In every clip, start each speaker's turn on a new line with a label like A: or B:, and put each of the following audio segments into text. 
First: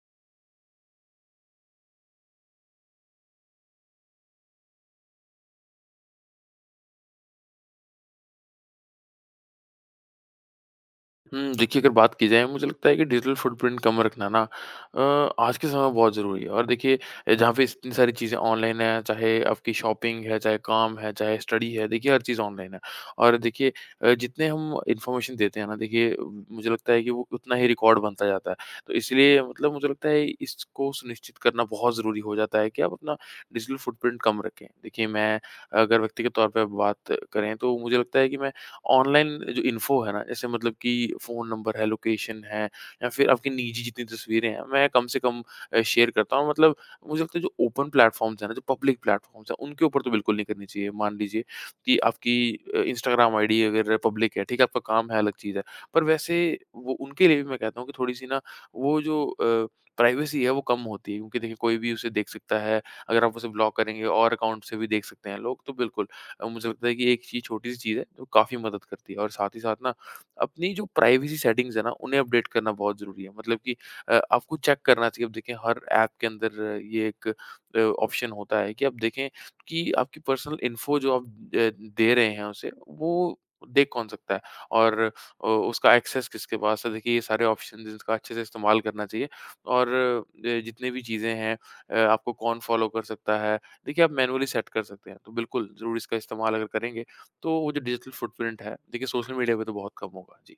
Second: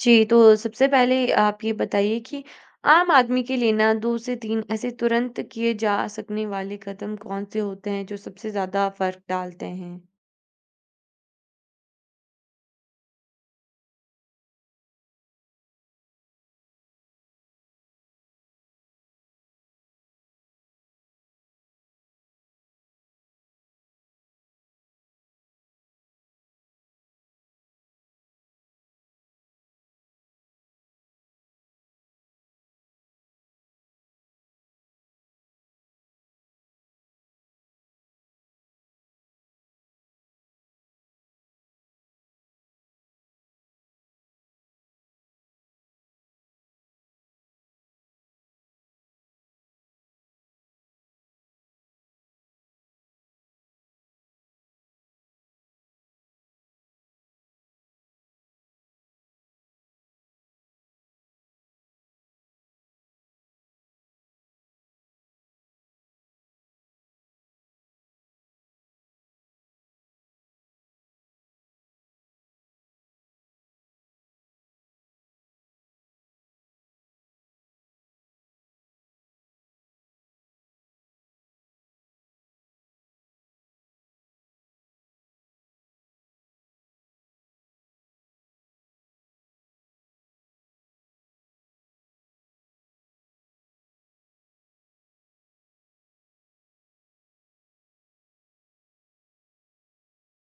A: जी, तो सबसे पहले आप ये बताइए कि आम आदमी के लिए ना 2 से 3 ऐसे तुरंत किए जा सकने वाले कदम कौन-से होते हैं, जो सबसे ज़्यादा फ़र्क डालते हैं?
B: देखिए अगर बात की जाए मुझे लगता है कि डिजिटल फुटप्रिंट कम रखना ना आज के समय में बहुत ज़रूरी है। और देखिए जहाँ पे इतनी सारी चीज़ें ऑनलाइन हैं, चाहे आपकी शॉपिंग है, चाहे काम है, चाहे स्टडी है, देखिए हर चीज़ ऑनलाइन है। और देखिए जितने हम इन्फॉर्मेशन देते हैं ना, देखिए मुझे लगता है कि वो उतना ही रिकॉर्ड बनता जाता है। तो इसलिए मतलब मुझे लगता है इसको सुनिश्चित करना बहुत ज़रूरी हो जाता है कि आप अपना डिजिटल फुटप्रिंट कम रखें। देखिए मैं, अगर व्यक्तिगत तौर पे बात करें, तो मुझे लगता है कि मैं ऑनलाइन जो इन्फ़ो है ना, जैसे मतलब कि फ़ोन नंबर है, लोकेशन है या फिर आपकी निजी जितनी तस्वीरें हैं, मैं कम से कम शेयर करता हूँ। मतलब मुझे लगता है जो ओपन प्लेटफ़ॉर्म्स हैं ना, जो पब्लिक प्लेटफ़ॉर्म्स हैं, उनके ऊपर तो बिल्कुल नहीं करनी चाहिए। मान लीजिए कि आपकी इंस्टाग्राम आईडी अगर पब्लिक है, ठीक है, आपका काम है, अलग चीज़ है। पर वैसे वो उनके लिए भी मैं कहता हूँ कि थोड़ी-सी ना, वो जो प्राइवेसी है वो कम होती है क्योंकि देखिए कोई भी उसे देख सकता है। अगर आप उसे ब्लॉक करेंगे और अकाउंट से भी देख सकते हैं लोग, तो बिल्कुल। मुझे लगता है कि एक चीज़ छोटी सी चीज़ है जो काफ़ी मदद करती है, और साथ ही साथ ना, अपनी जो प्राइवेसी सेटिंग्स है ना उन्हें अपडेट करना बहुत ज़रूरी है। मतलब कि आपको चेक करना चाहिए। अब देखें हर ऐप के अंदर ये एक ऑप्शन होता है कि आप देखें कि आपकी पर्सनल इन्फो जो आप दे रहे हैं उसे वो देख कौन सकता है, और उसका एक्सेस किसके पास है। देखिए ये सारे ऑप्शन, इसका अच्छे से इस्तेमाल करना चाहिए। और जितने भी चीज़ें हैं, आपको कौन फॉलो कर सकता है, देखिए आप मैनुअली सेट कर सकते हैं। तो बिल्कुल ज़रूर इसका इस्तेमाल अगर करेंगे, तो वो जो डिजिटल फुटप्रिंट है, देखिए सोशल मीडिया पे तो बहुत कम होगा। जी।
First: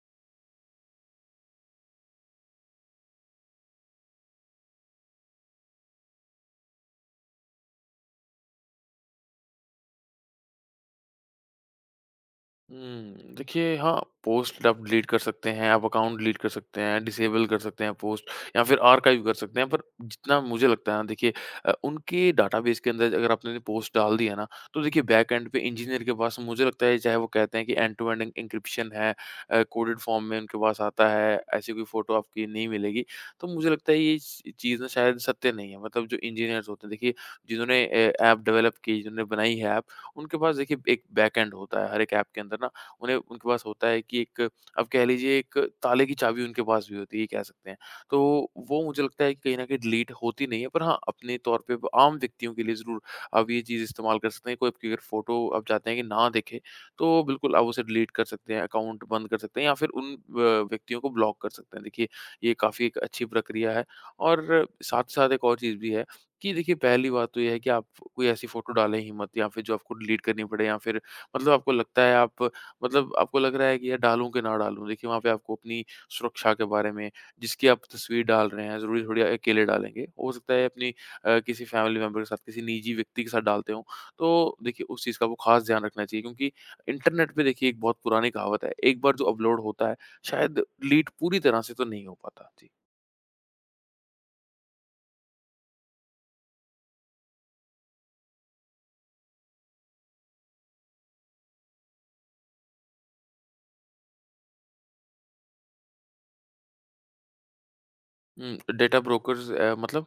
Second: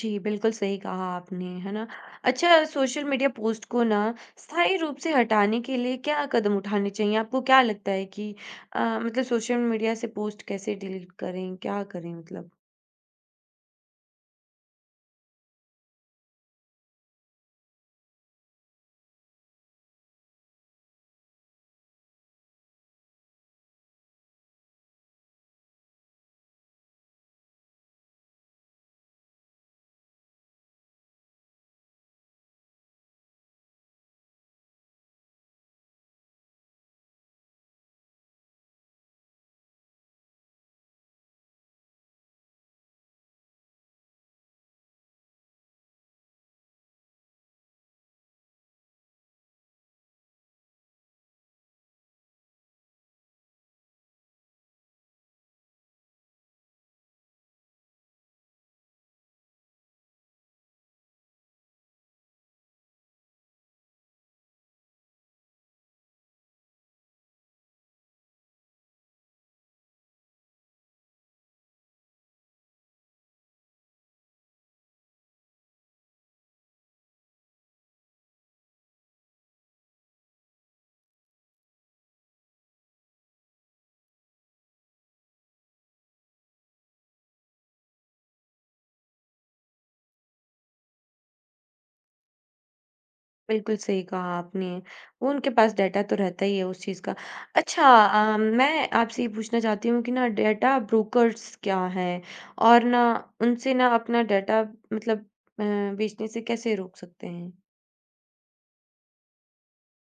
A: जी, बिल्कुल सही कहा आपने, है ना? अच्छा सोशल मीडिया पोस्ट को ना स्थायी रूप से हटाने के लिए क्या कदम उठाने चाहिए? आपको क्या लगता है कि मतलब सोशल मीडिया से पोस्ट कैसे डिलीट करें, क्या करें मतलब?
B: देखिए हाँ, पोस्ट आप डिलीट कर सकते हैं, आप अकाउंट डिलीट कर सकते हैं, डिसेबल कर सकते हैं पोस्ट या फिर आर्काइव कर सकते हैं। पर जितना मुझे लगता है ना, देखिए उनके डाटाबेस के अंदर अगर आपने पोस्ट डाल दी है ना, तो देखिए बैक एंड पे इंजीनियर के पास, मुझे लगता है चाहे वो कहते हैं कि एंड टू एंड एन्क्रिप्शन है, कोडेड फॉर्म में उनके पास आता है, ऐसी कोई फ़ोटो आपकी नहीं मिलेगी। तो मुझे लगता है ये च चीज़ ना शायद सत्य नहीं है। मतलब जो इंजीनियर्स होते हैं, देखिए जिन्होंने ए ऐप डेवलप की, जिन्होंने बनाई है ऐप, उनके पास देखिए एक बैकएंड होता है। हर एक ऐप के अंदर ना, उन्हें उनके पास होता है कि एक, अब कह लीजिए एक ताले की चाबी उनके पास भी होती है, ये कह सकते हैं। तो वो मुझे लगता है कि कहीं न कहीं डिलीट होती नहीं है। पर हाँ, अपने तौर पे आम व्यक्तियों के लिए ज़रूर आप ये चीज़ इस्तेमाल कर सकते हैं। कोई आपकी अगर फ़ोटो, आप चाहते हैं कि ना दिखे, तो बिल्कुल आप उसे डिलीट कर सकते हैं, अकाउंट बंद कर सकते हैं या फिर उन व व्यक्तियों को ब्लॉक कर सकते हैं। देखिए ये काफ़ी एक अच्छी प्रक्रिया है। और साथ ही साथ एक और चीज़ भी है कि देखिए पहली बात तो ये है कि आप कोई ऐसी फ़ोटो डालें ही मत, या फिर जो आपको डिलीट करनी पड़े, या फिर मतलब आपको लगता है आप मतलब आपको लग रहा है कि यार डालूँ कि ना डालूँ। देखिए वहाँ पे आपको अपनी सुरक्षा के बारे में, जिसकी आप तस्वीर डाल रहे हैं, ज़रूरी थोड़ी अकेले डालेंगे। हो सकता है अपनी किसी फैमिली मेंबर के साथ, किसी निजी व्यक्ति के साथ डालते हों। तो देखिए उस चीज़ का आपको ख़ास ध्यान रखना चाहिए क्योंकि इंटरनेट पे, देखिए, एक बहुत पुरानी कहावत है, एक बार जो अपलोड होता है शायद डिलीट पूरी तरह से तो नहीं हो पाता। जी।
A: बिल्कुल सही कहा आपने। वो उनके पास डेटा तो रहता ही है उस चीज़ का। अच्छा मैं आपसे ये पूछना चाहती हूँ कि ना डेटा ब्रोकर्स क्या हैं? और ना उनसे ना अपना डेटा मतलब अ, बेचने से कैसे रोक सकते हैं?
B: डेटा ब्रोकर्स, मतलब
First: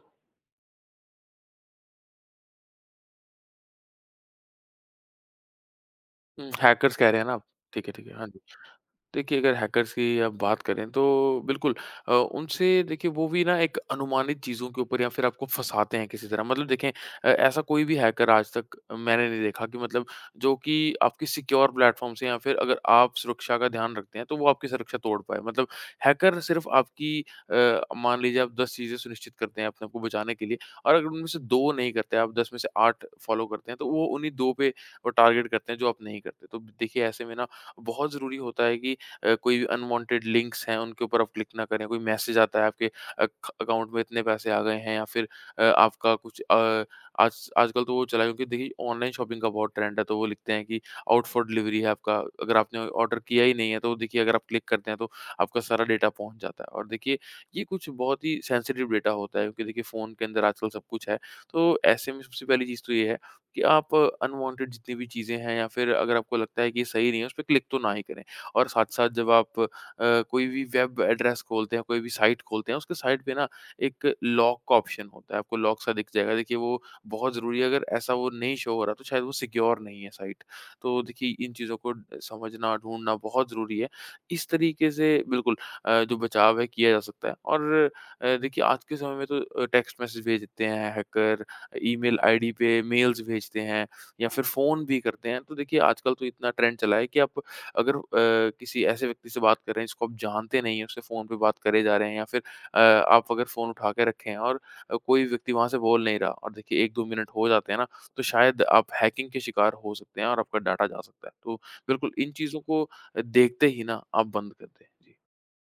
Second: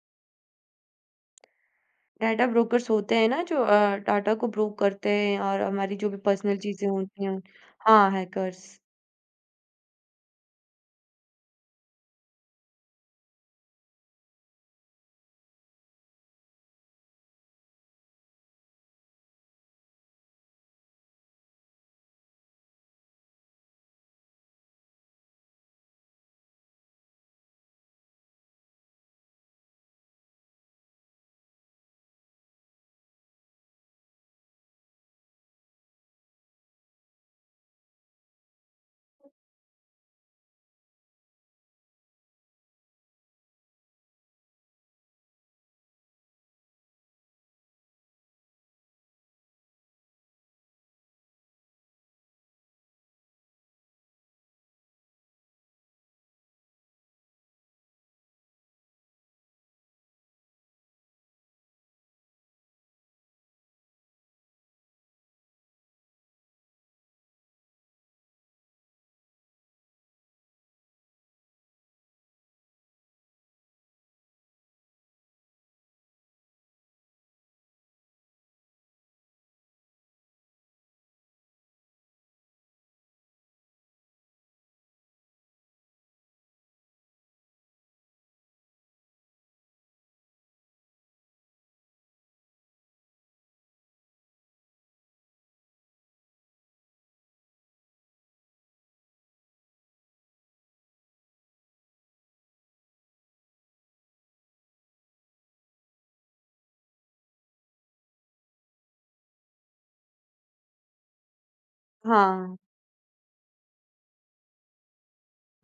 A: डेटा ब्रोकर्स होते हैं ना जो डाटा को ब्रोक करते हैं और हमारी जो भी पर्सनल चीज़ें
B: हैकर्स कह रहे
A: होती
B: हैं ना
A: हैं
B: आप? ठीक है, ठीक
A: हाँ,
B: है। हाँ।
A: हैकर्स।
B: देखिए, अगर हैकर्स की आप बात करें तो बिल्कुल, उनसे, देखिए, वो भी ना एक अनुमानित चीज़ों के ऊपर, या फिर आपको फँसाते हैं किसी तरह। मतलब देखें, ऐसा कोई भी हैकर आज तक मैंने नहीं देखा कि मतलब, जो कि आपकी सिक्योर प्लेटफ़ॉर्म से, या फिर अगर आप सुरक्षा का ध्यान रखते हैं, तो वो आपकी सुरक्षा तोड़ पाए। मतलब हैकर सिर्फ़ आपकी, मान लीजिए आप 10 चीज़ें सुनिश्चित करते हैं अपने आप को बचाने के लिए, और अगर उनमें से 2 नहीं करते, आप 10 में से 8 फ़ॉलो करते हैं, तो वो उन्हीं 2 पे, वो टारगेट करते हैं जो आप नहीं करते। तो देखिए ऐसे में ना, बहुत ज़रूरी होता है कि कोई भी अनवांटेड लिंक्स हैं उनके ऊपर आप क्लिक ना करें। कोई मैसेज आता है आपके ख अकाउंट में इतने पैसे आ गए हैं, या फिर आपका कुछ, आज आजकल तो वो चला है क्योंकि देखिए ऑनलाइन शॉपिंग का बहुत ट्रेंड है, तो वो लिखते हैं कि आउट फॉर डिलीवरी है आपका, अगर आपने ऑर्डर किया ही नहीं है, तो देखिए अगर आप क्लिक करते हैं तो आपका सारा डेटा पहुँच जाता है। और देखिए ये कुछ बहुत ही सेंसिटिव डेटा होता है क्योंकि देखिए फ़ोन के अंदर आजकल सब कुछ है। तो ऐसे में सबसे पहली चीज़ तो ये है कि आप अनवांटेड जितनी भी चीज़ें हैं, या फिर अगर आपको लगता है कि ये सही नहीं है, उस पे क्लिक तो ना ही करें। और साथ-साथ जब आप कोई भी वेब एड्रेस खोलते हैं, कोई भी साइट खोलते हैं, उसके साइट पे ना एक लॉक का ऑप्शन होता है, आपको लॉक सा दिख जाएगा। देखिए वो बहुत ज़रूरी है, अगर ऐसा वो नहीं शो हो रहा तो शायद वो सिक्योर नहीं है साइट। तो देखिए इन चीज़ों को ड समझना, ढूँढना बहुत ज़रूरी है। इस तरीके से बिल्कुल जो बचाव है किया जा सकता है। और देखिए आज के समय में तो टेक्स्ट मैसेज भेज देते हैं हैकर, ईमेल आईडी पे मेल्स भेजते हैं, या फिर फ़ोन भी करते हैं। तो देखिए आजकल तो इतना ट्रेंड चला है कि आप अगर किसी ऐसे व्यक्ति से बात कर रहे हैं जिसको आप जानते नहीं हैं, उससे फ़ोन पे बात करे जा रहे हैं, या फिर आप अगर फ़ोन उठा के रखे हैं, और कोई व्यक्ति वहाँ से बोल नहीं रहा, और देखिए 1-2 मिनट हो जाते हैं ना, तो शायद आप हैकिंग के शिकार हो सकते हैं और आपका डाटा जा सकता है। तो बिल्कुल इन
A: हाँ।
B: चीज़ों को देखते ही ना आप बंद कर दें। जी।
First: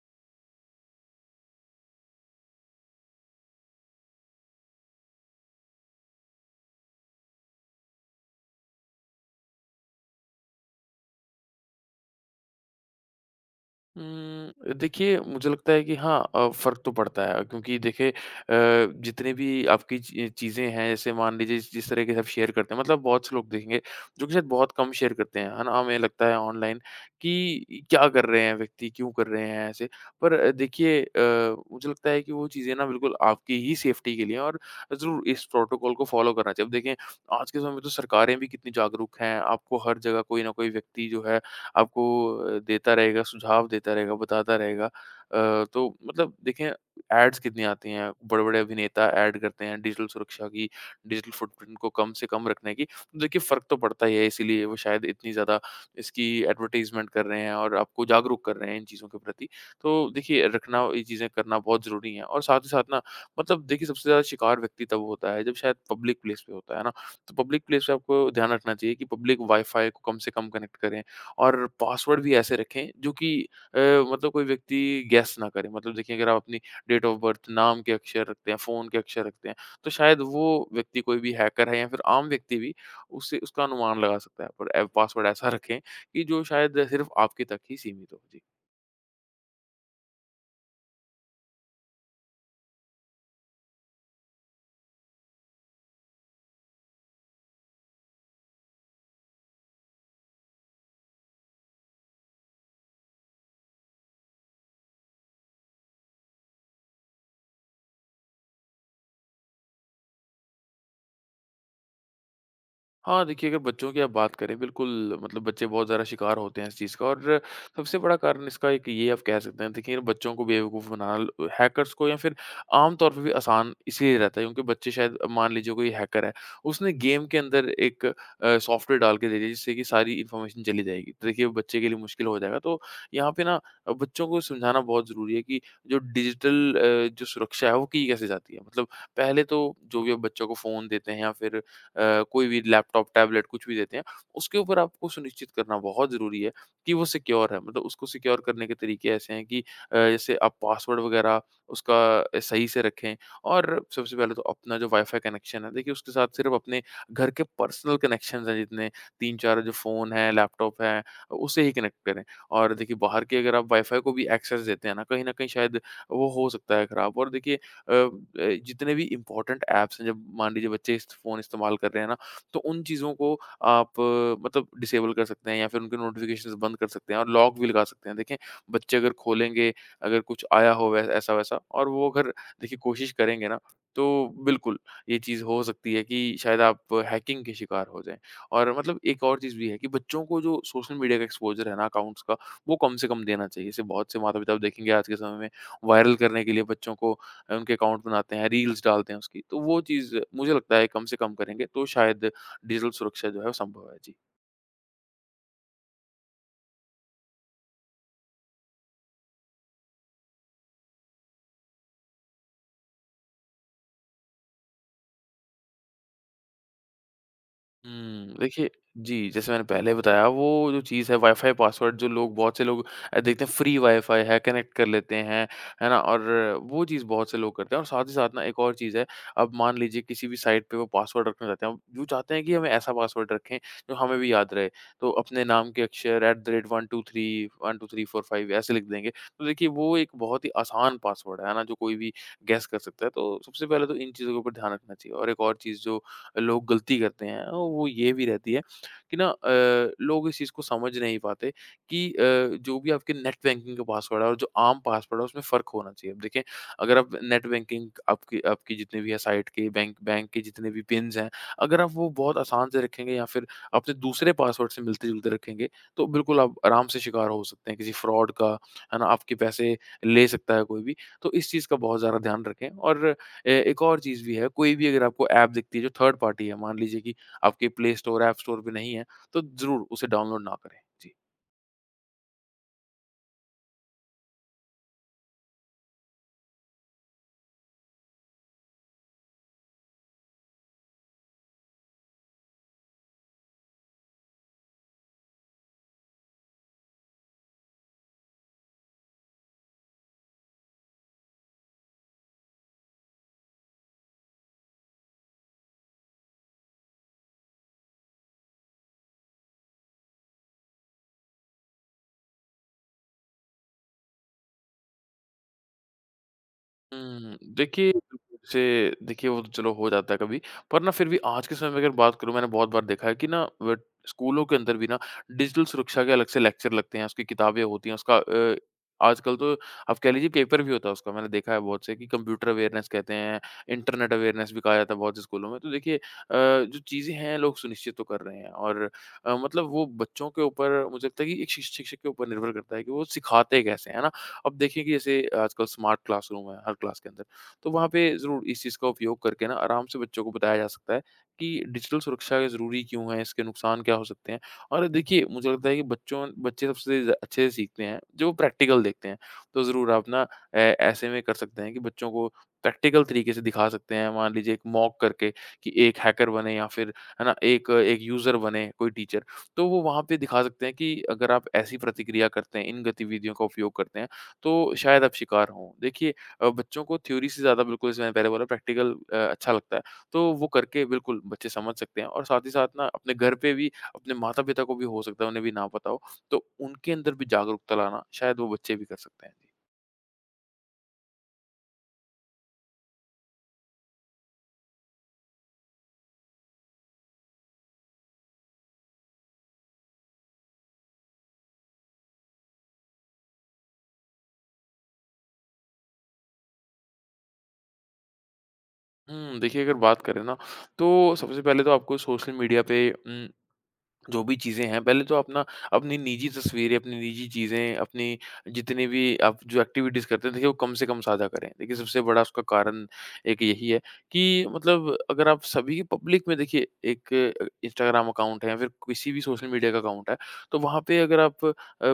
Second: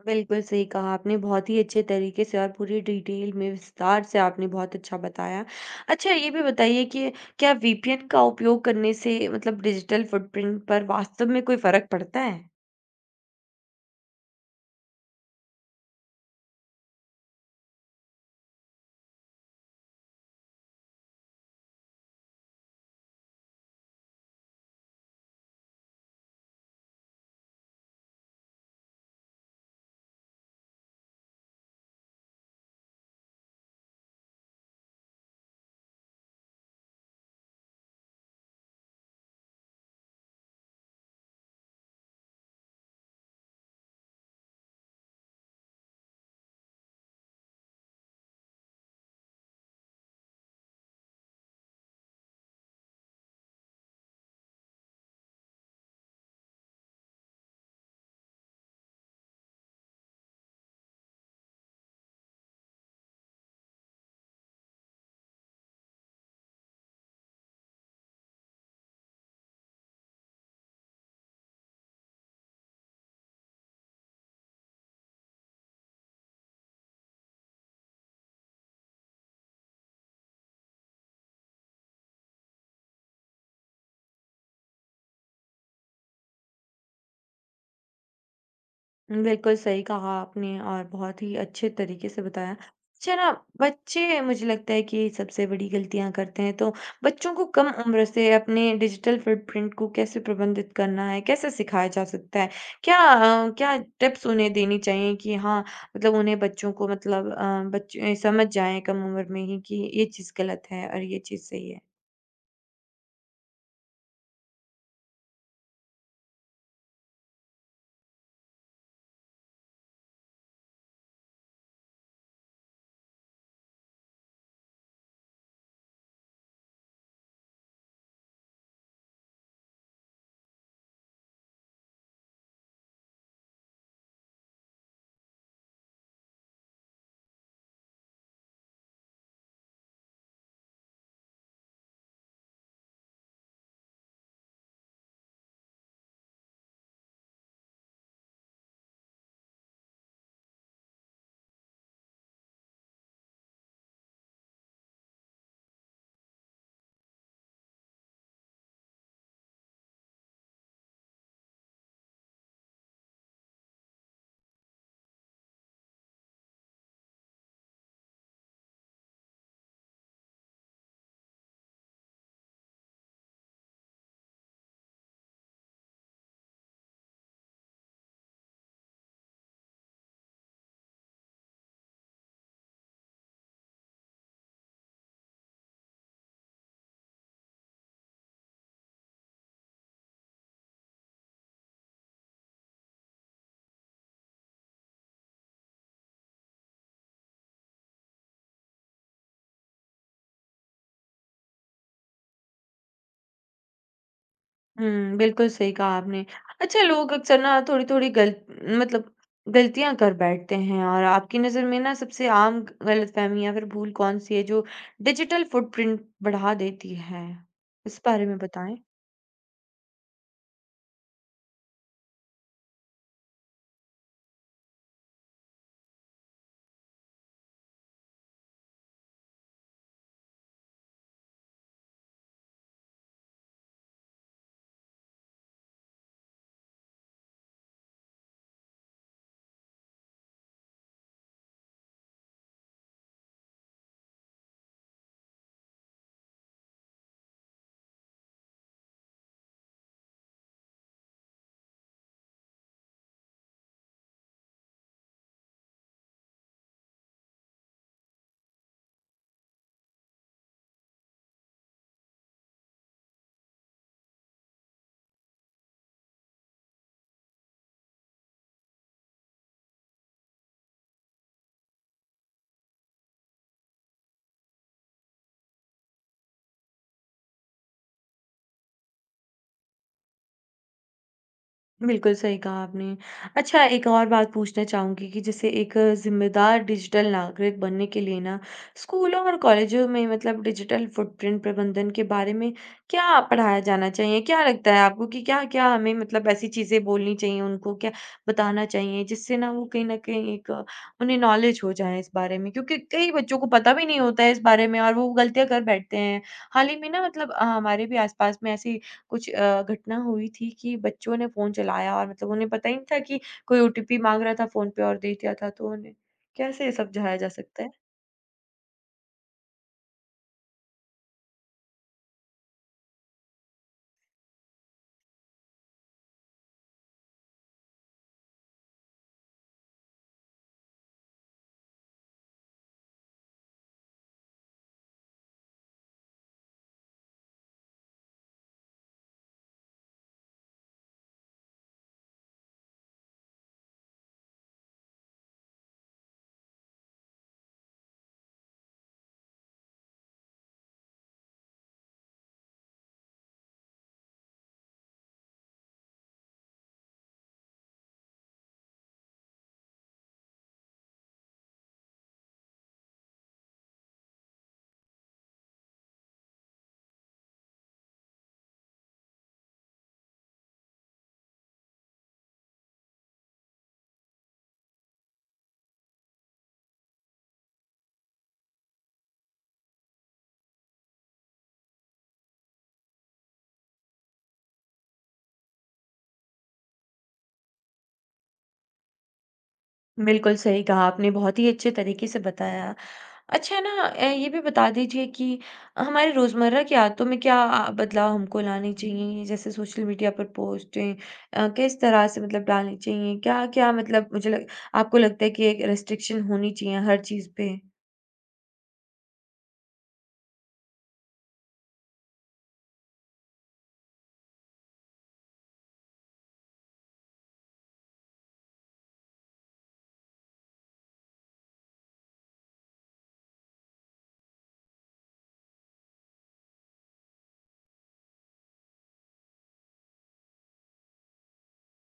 A: बिल्कुल सही कहा आपने, बहुत ही अच्छे तरीके से और पूरी डिटेल में विस्तार से आपने बहुत अच्छा बताया। अच्छा ये भी बताइए कि क्या वीपीएन का उपयोग करने से मतलब डिजिटल फुटप्रिंट पर वास्तव में कोई फ़र्क पड़ता है?
B: देखिए मुझे लगता है कि हाँ, फ़र्क तो पड़ता है, क्योंकि देखिए जितनी भी आपकी ची चीज़ें हैं, जैसे मान लीजिए जिस जिस तरह के सब शेयर करते हैं, मतलब बहुत से लोग देखेंगे जो कि शायद बहुत कम शेयर करते हैं, है ना? हमें लगता है ऑनलाइन कि क्या कर रहे हैं व्यक्ति, क्यों कर रहे हैं ऐसे? पर देखिए, मुझे लगता है कि वो चीज़ें ना बिल्कुल आपकी ही सेफ्टी के लिए हैं, और ज़रूर इस प्रोटोकॉल को फ़ॉलो करना चाहिए। अब देखें आज के समय में तो सरकारें भी कितनी जागरूक हैं, आपको हर जगह कोई ना कोई व्यक्ति जो है आपको देता रहेगा, सुझाव देता रहेगा, बताता रहेगा। तो मतलब देखें एड्स कितनी आती हैं, बड़े-बड़े अभिनेता ऐड करते हैं डिजिटल सुरक्षा की, डिजिटल फुटप्रिंट को कम से कम रखने की। तो देखिए फ़र्क तो पड़ता ही है, इसीलिए वो शायद इतनी ज़्यादा इसकी एडवर्टाइज़मेंट कर रहे हैं और आपको जागरूक कर रहे हैं इन चीज़ों के प्रति। तो देखिए रखना, ये चीज़ें करना बहुत ज़रूरी है। और साथ ही साथ ना, मतलब देखिए सबसे ज़्यादा शिकार व्यक्ति तब होता है जब शायद पब्लिक प्लेस पे होता है ना। तो पब्लिक प्लेस पे आपको ध्यान रखना चाहिए कि पब्लिक वाई-फाई को कम से कम कनेक्ट करें। और पासवर्ड भी ऐसे रखें जो कि अ, मतलब कोई व्यक्ति गेस ना करे। मतलब देखिए अगर आप अपनी डेट ऑफ बर्थ, नाम के अक्षर रखते हैं, फ़ोन के अक्षर रखते हैं, तो शायद वो व्यक्ति, कोई भी हैकर है या फिर आम व्यक्ति भी, उससे उसका अनुमान लगा सकता है। पर पासवर्ड ऐसा रखें कि जो शायद सिर्फ आपके तक ही सीमित हो। जी।
A: बिल्कुल सही कहा आपने और बहुत ही अच्छे तरीके से बताया। अच्छा ना बच्चे मुझे लगता है कि सबसे बड़ी गलतियाँ करते हैं, तो बच्चों को कम उम्र से अपने डिजिटल फुटप्रिंट को कैसे प्रबंधित करना है, कैसे सिखाया जा सकता है? क्या क्या टिप्स उन्हें देनी चाहिए कि हाँ, मतलब उन्हें बच्चों को मतलब बच्चे समझ जाएँ कम उम्र में ही कि ये चीज़ गलत है और ये चीज़ सही है?
B: हाँ, देखिए अगर बच्चों की आप बात करें, बिल्कुल, मतलब बच्चे बहुत ज़्यादा शिकार होते हैं इस चीज़ का। और सबसे बड़ा कारण इसका एक ये आप कह सकते हैं। देखिए बच्चों को बेवकूफ़ बनाना ल हैकर्स को या फिर आम तौर पे भी आसान इसलिए रहता है क्योंकि बच्चे, शायद मान लीजिए कोई हैकर है, उसने गेम के अंदर एक सॉफ्टवेयर डाल के दे दिया, जिससे कि सारी इन्फॉर्मेशन चली जाएगी। तो देखिए वो बच्चे के लिए मुश्किल हो जाएगा। तो यहाँ पे ना, बच्चों को समझाना बहुत ज़रूरी है कि जो डिजिटल जो सुरक्षा है वो की कैसे जाती है। मतलब पहले तो जो भी आप बच्चों को फ़ोन देते हैं या फिर कोई भी लैपटॉप, टैबलेट कुछ भी देते हैं, उसके ऊपर आपको सुनिश्चित करना बहुत ज़रूरी है कि वो सिक्योर है। मतलब उसको सिक्योर करने के तरीके ऐसे हैं कि जैसे आप पासवर्ड वगैरह उसका सही से रखें और सबसे पहले तो अपना जो वाईफ़ाई कनेक्शन है, देखिए उसके साथ सिर्फ़ अपने घर के पर्सनल कनेक्शंस हैं जितने 3-4 जो फ़ोन है, लैपटॉप है, उसे ही कनेक्ट करें। और देखिए बाहर के अगर आप वाईफ़ाई को भी एक्सेस देते हैं ना, कहीं न कहीं शायद वो हो सकता है खराब और देखिए अ अ, जितने भी इम्पोर्टेंट ऐप्स हैं जब मान लीजिए बच्चे इस फ़ोन इस्तेमाल कर रहे हैं ना, तो उन चीज़ों को आप मतलब डिसेबल कर सकते हैं या फिर उनके नोटिफ़िकेशंस बंद कर सकते हैं और लॉक भी लगा सकते हैं। देखें, बच्चे अगर खोलेंगे, अगर कुछ आया हो वै ऐसा-वैसा और वो अगर देखिए कोशिश करेंगे ना, तो बिल्कुल ये चीज़ हो सकती है कि शायद आप हैकिंग के शिकार हो जाएँ। और मतलब एक और चीज़ भी है कि बच्चों को जो सोशल मीडिया का एक्सपोज़र है ना अकाउंट्स का, वो कम से कम देना चाहिए। जैसे बहुत से माता-पिता आप देखेंगे आज के समय में वायरल करने के लिए बच्चों को उनके अकाउंट बनाते हैं, रील्स डालते हैं उसकी। तो वो चीज़ मुझे लगता है कम से कम करेंगे तो शायद डिजिटल सुरक्षा जो है वो संभव है। जी।
A: हुँ, बिल्कुल सही कहा आपने। अच्छा लोग अक्सर ना थोड़ी-थोड़ी गल मतलब गलतियाँ कर बैठते हैं और आपकी नज़र में ना सबसे आम गलतफ़हमी या फिर भूल कौन-सी है जो डिजिटल फुटप्रिंट बढ़ा देती है? इस बारे में
B: देखिए
A: बताएँ।
B: जी, जैसे मैंने पहले बताया वो जो चीज़ है वाईफ़ाई पासवर्ड जो लोग बहुत से लोग देखते हैं फ्री वाईफ़ाई है, कनेक्ट कर लेते हैं, है ना? और वो चीज़ बहुत से लोग करते हैं और साथ ही साथ ना एक और चीज़ है, अब मान लीजिए किसी भी साइट पे वो पासवर्ड रखना चाहते हैं, वो चाहते हैं कि हमें ऐसा पासवर्ड रखें जो हमें भी याद रहे। तो अपने नाम के अक्षर एट द रेट 123 12345 ऐसे लिख देंगे। तो देखिए वो एक बहुत ही आसान पासवर्ड है ना? जो कोई भी गेस कर सकता है। तो सबसे पहले तो इन चीज़ों के ऊपर ध्यान रखना चाहिए और एक और चीज़ जो लोग गलती करते हैं वो ये भी रहती है कि ना लोग इस चीज़ को समझ नहीं पाते कि जो भी आपके नेट बैंकिंग का पासवर्ड है और जो आम पासवर्ड है उसमें फ़र्क होना चाहिए। अब देखें अगर आप नेट बैंकिंग आपकी आपकी जितनी भी है साइट के बैंक बैंक के जितने भी पिन्स हैं, अगर आप वो बहुत आसान से रखेंगे या फिर अपने दूसरे पासवर्ड से मिलते-जुलते रखेंगे, तो बिल्कुल आप आराम से शिकार हो सकते हैं किसी फ्रॉड का, है ना? आपके पैसे ले सकता है कोई भी। तो इस चीज़ का बहुत ज़्यादा ध्यान रखें और एक और चीज़ भी है, कोई भी अगर आपको ऐप दिखती है जो थर्ड पार्टी है, मान लीजिए कि आपके प्ले स्टोर, ऐप स्टोर पे नहीं है, तो ज़रूर उसे डाउनलोड ना करें। जी।
A: बिल्कुल, सही कहा आपने। अच्छा एक और बात पूछना चाहूँगी कि जैसे एक ज़िम्मेदार डिजिटल नागरिक बनने के लिए ना, स्कूलों और कॉलेजों में मतलब डिजिटल फुटप्रिंट प्रबंधन के बारे में क्या पढ़ाया जाना चाहिए? क्या लगता है आपको कि क्या-क्या हमें मतलब ऐसी चीज़ें बोलनी चाहिए उनको, क्या बताना चाहिए जिससे ना वो कहीं न कहीं एक उन्हें नॉलेज हो जाए इस बारे में? क्योंकि कई बच्चों को पता भी नहीं होता है इस बारे में और वो गलतियाँ कर बैठते हैं। हाल ही में ना मतलब हमारे भी आस-पास में ऐसी कुछ घटना हुई थी कि बच्चों ने फ़ोन चलाया और मतलब उन्हें पता ही नहीं था कि कोई ओटीपी माँग रहा था फ़ोन पे और दे दिया था तो उन्हें कैसे ये समझाया जा
B: हुँ,
A: सकता है?
B: देखिए से देखिए वो तो चलो हो जाता है कभी, पर ना फिर भी आज के समय में अगर बात करूँ मैंने बहुत बार देखा है कि ना व स्कूलों के अंदर भी ना डिजिटल सुरक्षा के अलग से लेक्चर लगते हैं, उसकी किताबें होती हैं, उसका आजकल तो आप कह लीजिए पेपर भी होता है उसका, मैंने देखा है बहुत से कि कंप्यूटर अवेयरनेस कहते हैं, इंटरनेट अवेयरनेस भी कहा जाता है बहुत से स्कूलों में। तो देखिए जो चीज़ें हैं लोग सुनिश्चित तो कर रहे हैं और मतलब वो बच्चों के ऊपर मुझे लगता है कि एक शिक्षक के ऊपर निर्भर करता है कि वो सिखाते कैसे हैं, है ना? अब देखें कि जैसे आजकल स्मार्ट क्लासरूम है हर क्लास के अंदर, तो वहाँ पे ज़रूर इस चीज़ का उपयोग करके ना आराम से बच्चों को बताया जा सकता है कि डिजिटल सुरक्षा ज़रूरी क्यों है, इसके नुकसान क्या हो सकते हैं। और देखिए, मुझे लगता है कि बच्चों बच्चे सबसे ज़ अच्छे से सीखते हैं, जो प्रैक्टिकल देखते हैं। तो ज़रूर आप ना ऐसे में कर सकते हैं कि बच्चों को प्रैक्टिकल तरीके से दिखा सकते हैं। मान लीजिए एक मॉक करके कि एक हैकर बने या फिर है ना, एक एक यूज़र बने कोई टीचर, तो वो वहाँ पे दिखा सकते हैं कि अगर आप ऐसी प्रतिक्रिया करते हैं, इन गतिविधियों का उपयोग करते हैं, तो शायद आप शिकार हों। देखिए बच्चों को थ्योरी से ज़्यादा बिल्कुल जैसे मैंने पहले बोला प्रैक्टिकल अच्छा लगता है। तो वो करके बिल्कुल बच्चे समझ सकते हैं और साथ ही साथ ना अपने घर पे भी अपने माता-पिता को भी हो सकता है उन्हें भी ना पता हो, तो उनके अंदर भी जागरूकता लाना शायद वो बच्चे भी कर सकते हैं।
A: बिल्कुल सही कहा आपने, बहुत ही अच्छे तरीके से बताया। अच्छा ना ये भी बता दीजिए कि हमारे रोज़मर्रा की आदतों में क्या बदलाव हमको लाने चाहिए? जैसे सोशल मीडिया पर पोस्टें किस तरह से मतलब डालनी चाहिए? क्या-क्या मतलब मुझे लग आपको लगता है कि एक रिस्ट्रिक्शन होनी चाहिए हर चीज़ पे?
B: देखिए अगर बात करें ना तो सबसे पहले तो आपको सोशल मीडिया पे जो भी चीज़ें हैं, पहले तो अपना अपनी निजी तस्वीरें, अपनी निजी चीज़ें, अपनी जितनी भी आप जो एक्टिविटीज़ करते हैं, देखिए वो कम से कम साझा करें। देखिए सबसे बड़ा उसका कारण एक यही है कि मतलब अगर आप सभी पब्लिक में देखिए एक इंस्टाग्राम अकाउंट है या फिर किसी भी सोशल मीडिया का अकाउंट है, तो वहाँ पे अगर आप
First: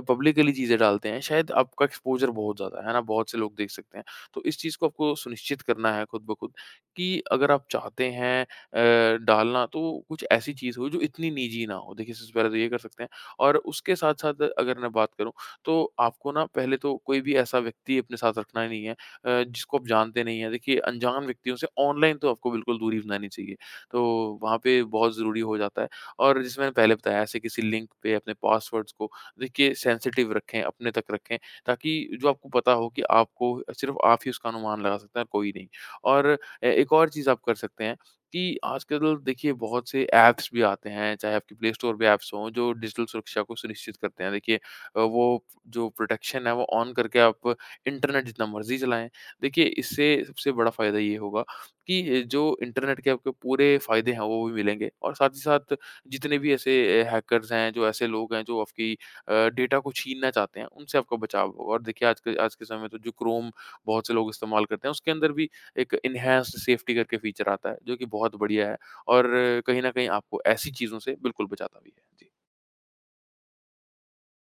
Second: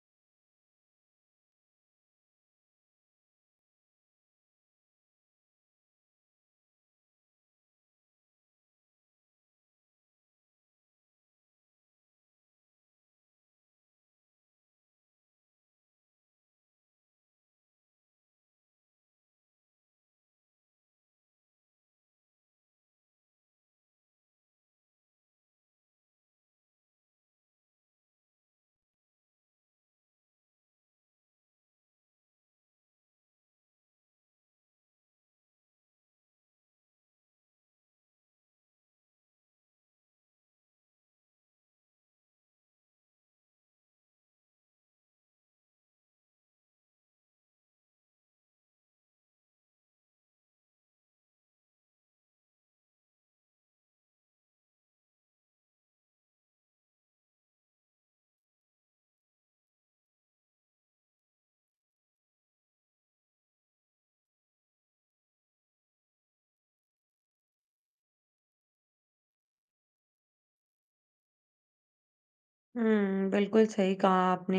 B: पब्लिकली चीज़ें डालते हैं, शायद आपका एक्सपोज़र बहुत ज़्यादा है ना, बहुत से लोग देख सकते हैं। तो इस चीज़ को आपको सुनिश्चित करना है खुद ब खुद कि अगर आप चाहते हैं अ, डालना तो कुछ ऐसी चीज़ हो जो इतनी निजी ना हो। देखिए सबसे पहले तो ये कर सकते हैं और उसके साथ-साथ अगर मैं बात करूँ तो आपको ना पहले तो कोई भी ऐसा व्यक्ति अपने साथ रखना ही नहीं है जिसको आप जानते नहीं हैं। देखिए अनजान व्यक्तियों से ऑनलाइन तो आपको बिल्कुल दूरी बनानी चाहिए। तो वहाँ पे बहुत ज़रूरी हो जाता है और जैसे मैंने पहले बताया ऐसे किसी लिंक पे अपने पासवर्ड्स को देखिए सेंसिटिव रखें, अपने तक रखें ताकि जो आपको पता हो कि आपको सिर्फ़ आप ही उसका अनुमान लगा सकते हैं और कोई नहीं। और एक और चीज़ आप कर सकते हैं कि आजकल देखिए बहुत से ऐप्स भी आते हैं, चाहे आपकी प्ले स्टोर पे ऐप्स हों, जो डिजिटल सुरक्षा को सुनिश्चित करते हैं। देखिए वो जो प्रोटेक्शन है, वो ऑन करके आप इंटरनेट जितना मर्ज़ी चलाएँ। देखिए, इससे सबसे बड़ा फ़ायदा ये होगा कि जो इंटरनेट के आपके पूरे फ़ायदे हैं, वो भी मिलेंगे और साथ ही साथ जितने भी ऐसे हैकर्स हैं, जो ऐसे लोग हैं, जो आपकी डेटा को छीनना चाहते हैं, उनसे आपका बचाव होगा और देखिए, आज के समय में तो जो क्रोम बहुत से लोग इस्तेमाल करते हैं, उसके अंदर भी एक एन्हांस्ड सेफ्टी करके फीचर आता है, जो कि बहुत बढ़िया है और कहीं न कहीं आपको ऐसी चीज़ों से बिल्कुल बचाता भी है। जी।
A: हुँ, बिल्कुल सही कहा आपने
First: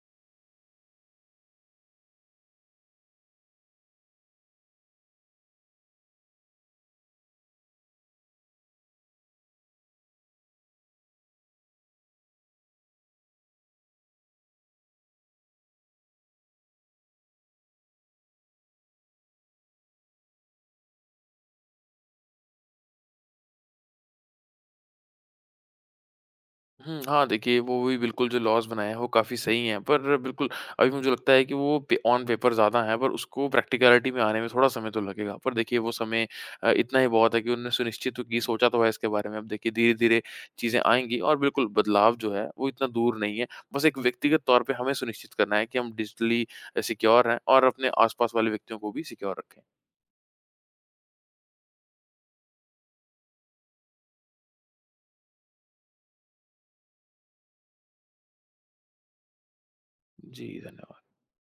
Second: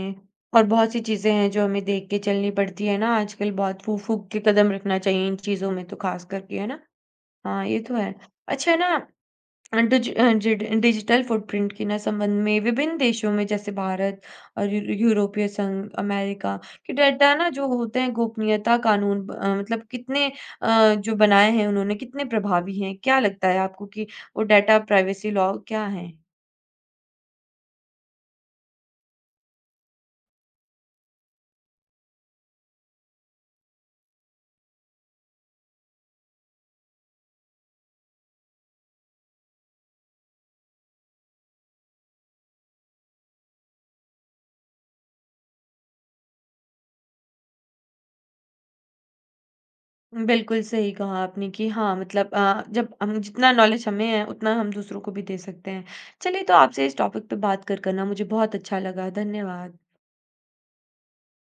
A: और बहुत सी चीज़ें हैं जो हमें देख के चलनी पड़ती है ना आजकल बहुत फूँक-फूँक के कदम रखना चाहिए इन चीज़ों में तो ख़ास करके, है ना? हाँ, ये तो है। अच्छा ना अ, डिज अ, जिड डिजिटल फुटप्रिंट के ना संबंध में विभिन्न देशों में जैसे भारत और यू यूरोपीय संघ, अमेरिका के डेटा ना जो होते हैं गोपनीयता कानून मतलब कितने जो बनाए हैं उन्होंने कितने प्रभावी हैं? क्या लगता है आपको कि वो डेटा प्राइवेसी लॉ क्या हैं?
B: हाँ, देखिए वो भी बिल्कुल जो लॉज़ बनाए हैं वो काफ़ी सही हैं, पर बिल्कुल अभी मुझे लगता है कि वो पे ऑन पेपर ज़्यादा हैं, पर उसको प्रैक्टिकलिटी में आने में थोड़ा समय तो लगेगा। पर देखिए वो समय इतना ही बहुत है कि उन्होंने सुनिश्चित तो की, सोचा तो है इसके बारे में। अब देखिए धीरे-धीरे चीज़ें आएँगी और बिल्कुल बदलाव जो है वो इतना दूर नहीं है। बस एक व्यक्तिगत तौर पे हमें सुनिश्चित करना है कि हम डिजिटली सिक्योर हैं और अपने आस-पास वाले व्यक्तियों को भी सिक्योर रखें।
A: बिल्कुल सही कहा आपने कि हाँ मतलब जब हम जितना नॉलेज हमें है उतना हम दूसरों को भी दे सकते हैं। चलिए तो आपसे इस टॉपिक पे बात कर कर ना मुझे बहुत अच्छा लगा। धन्यवाद।
B: जी धन्यवाद।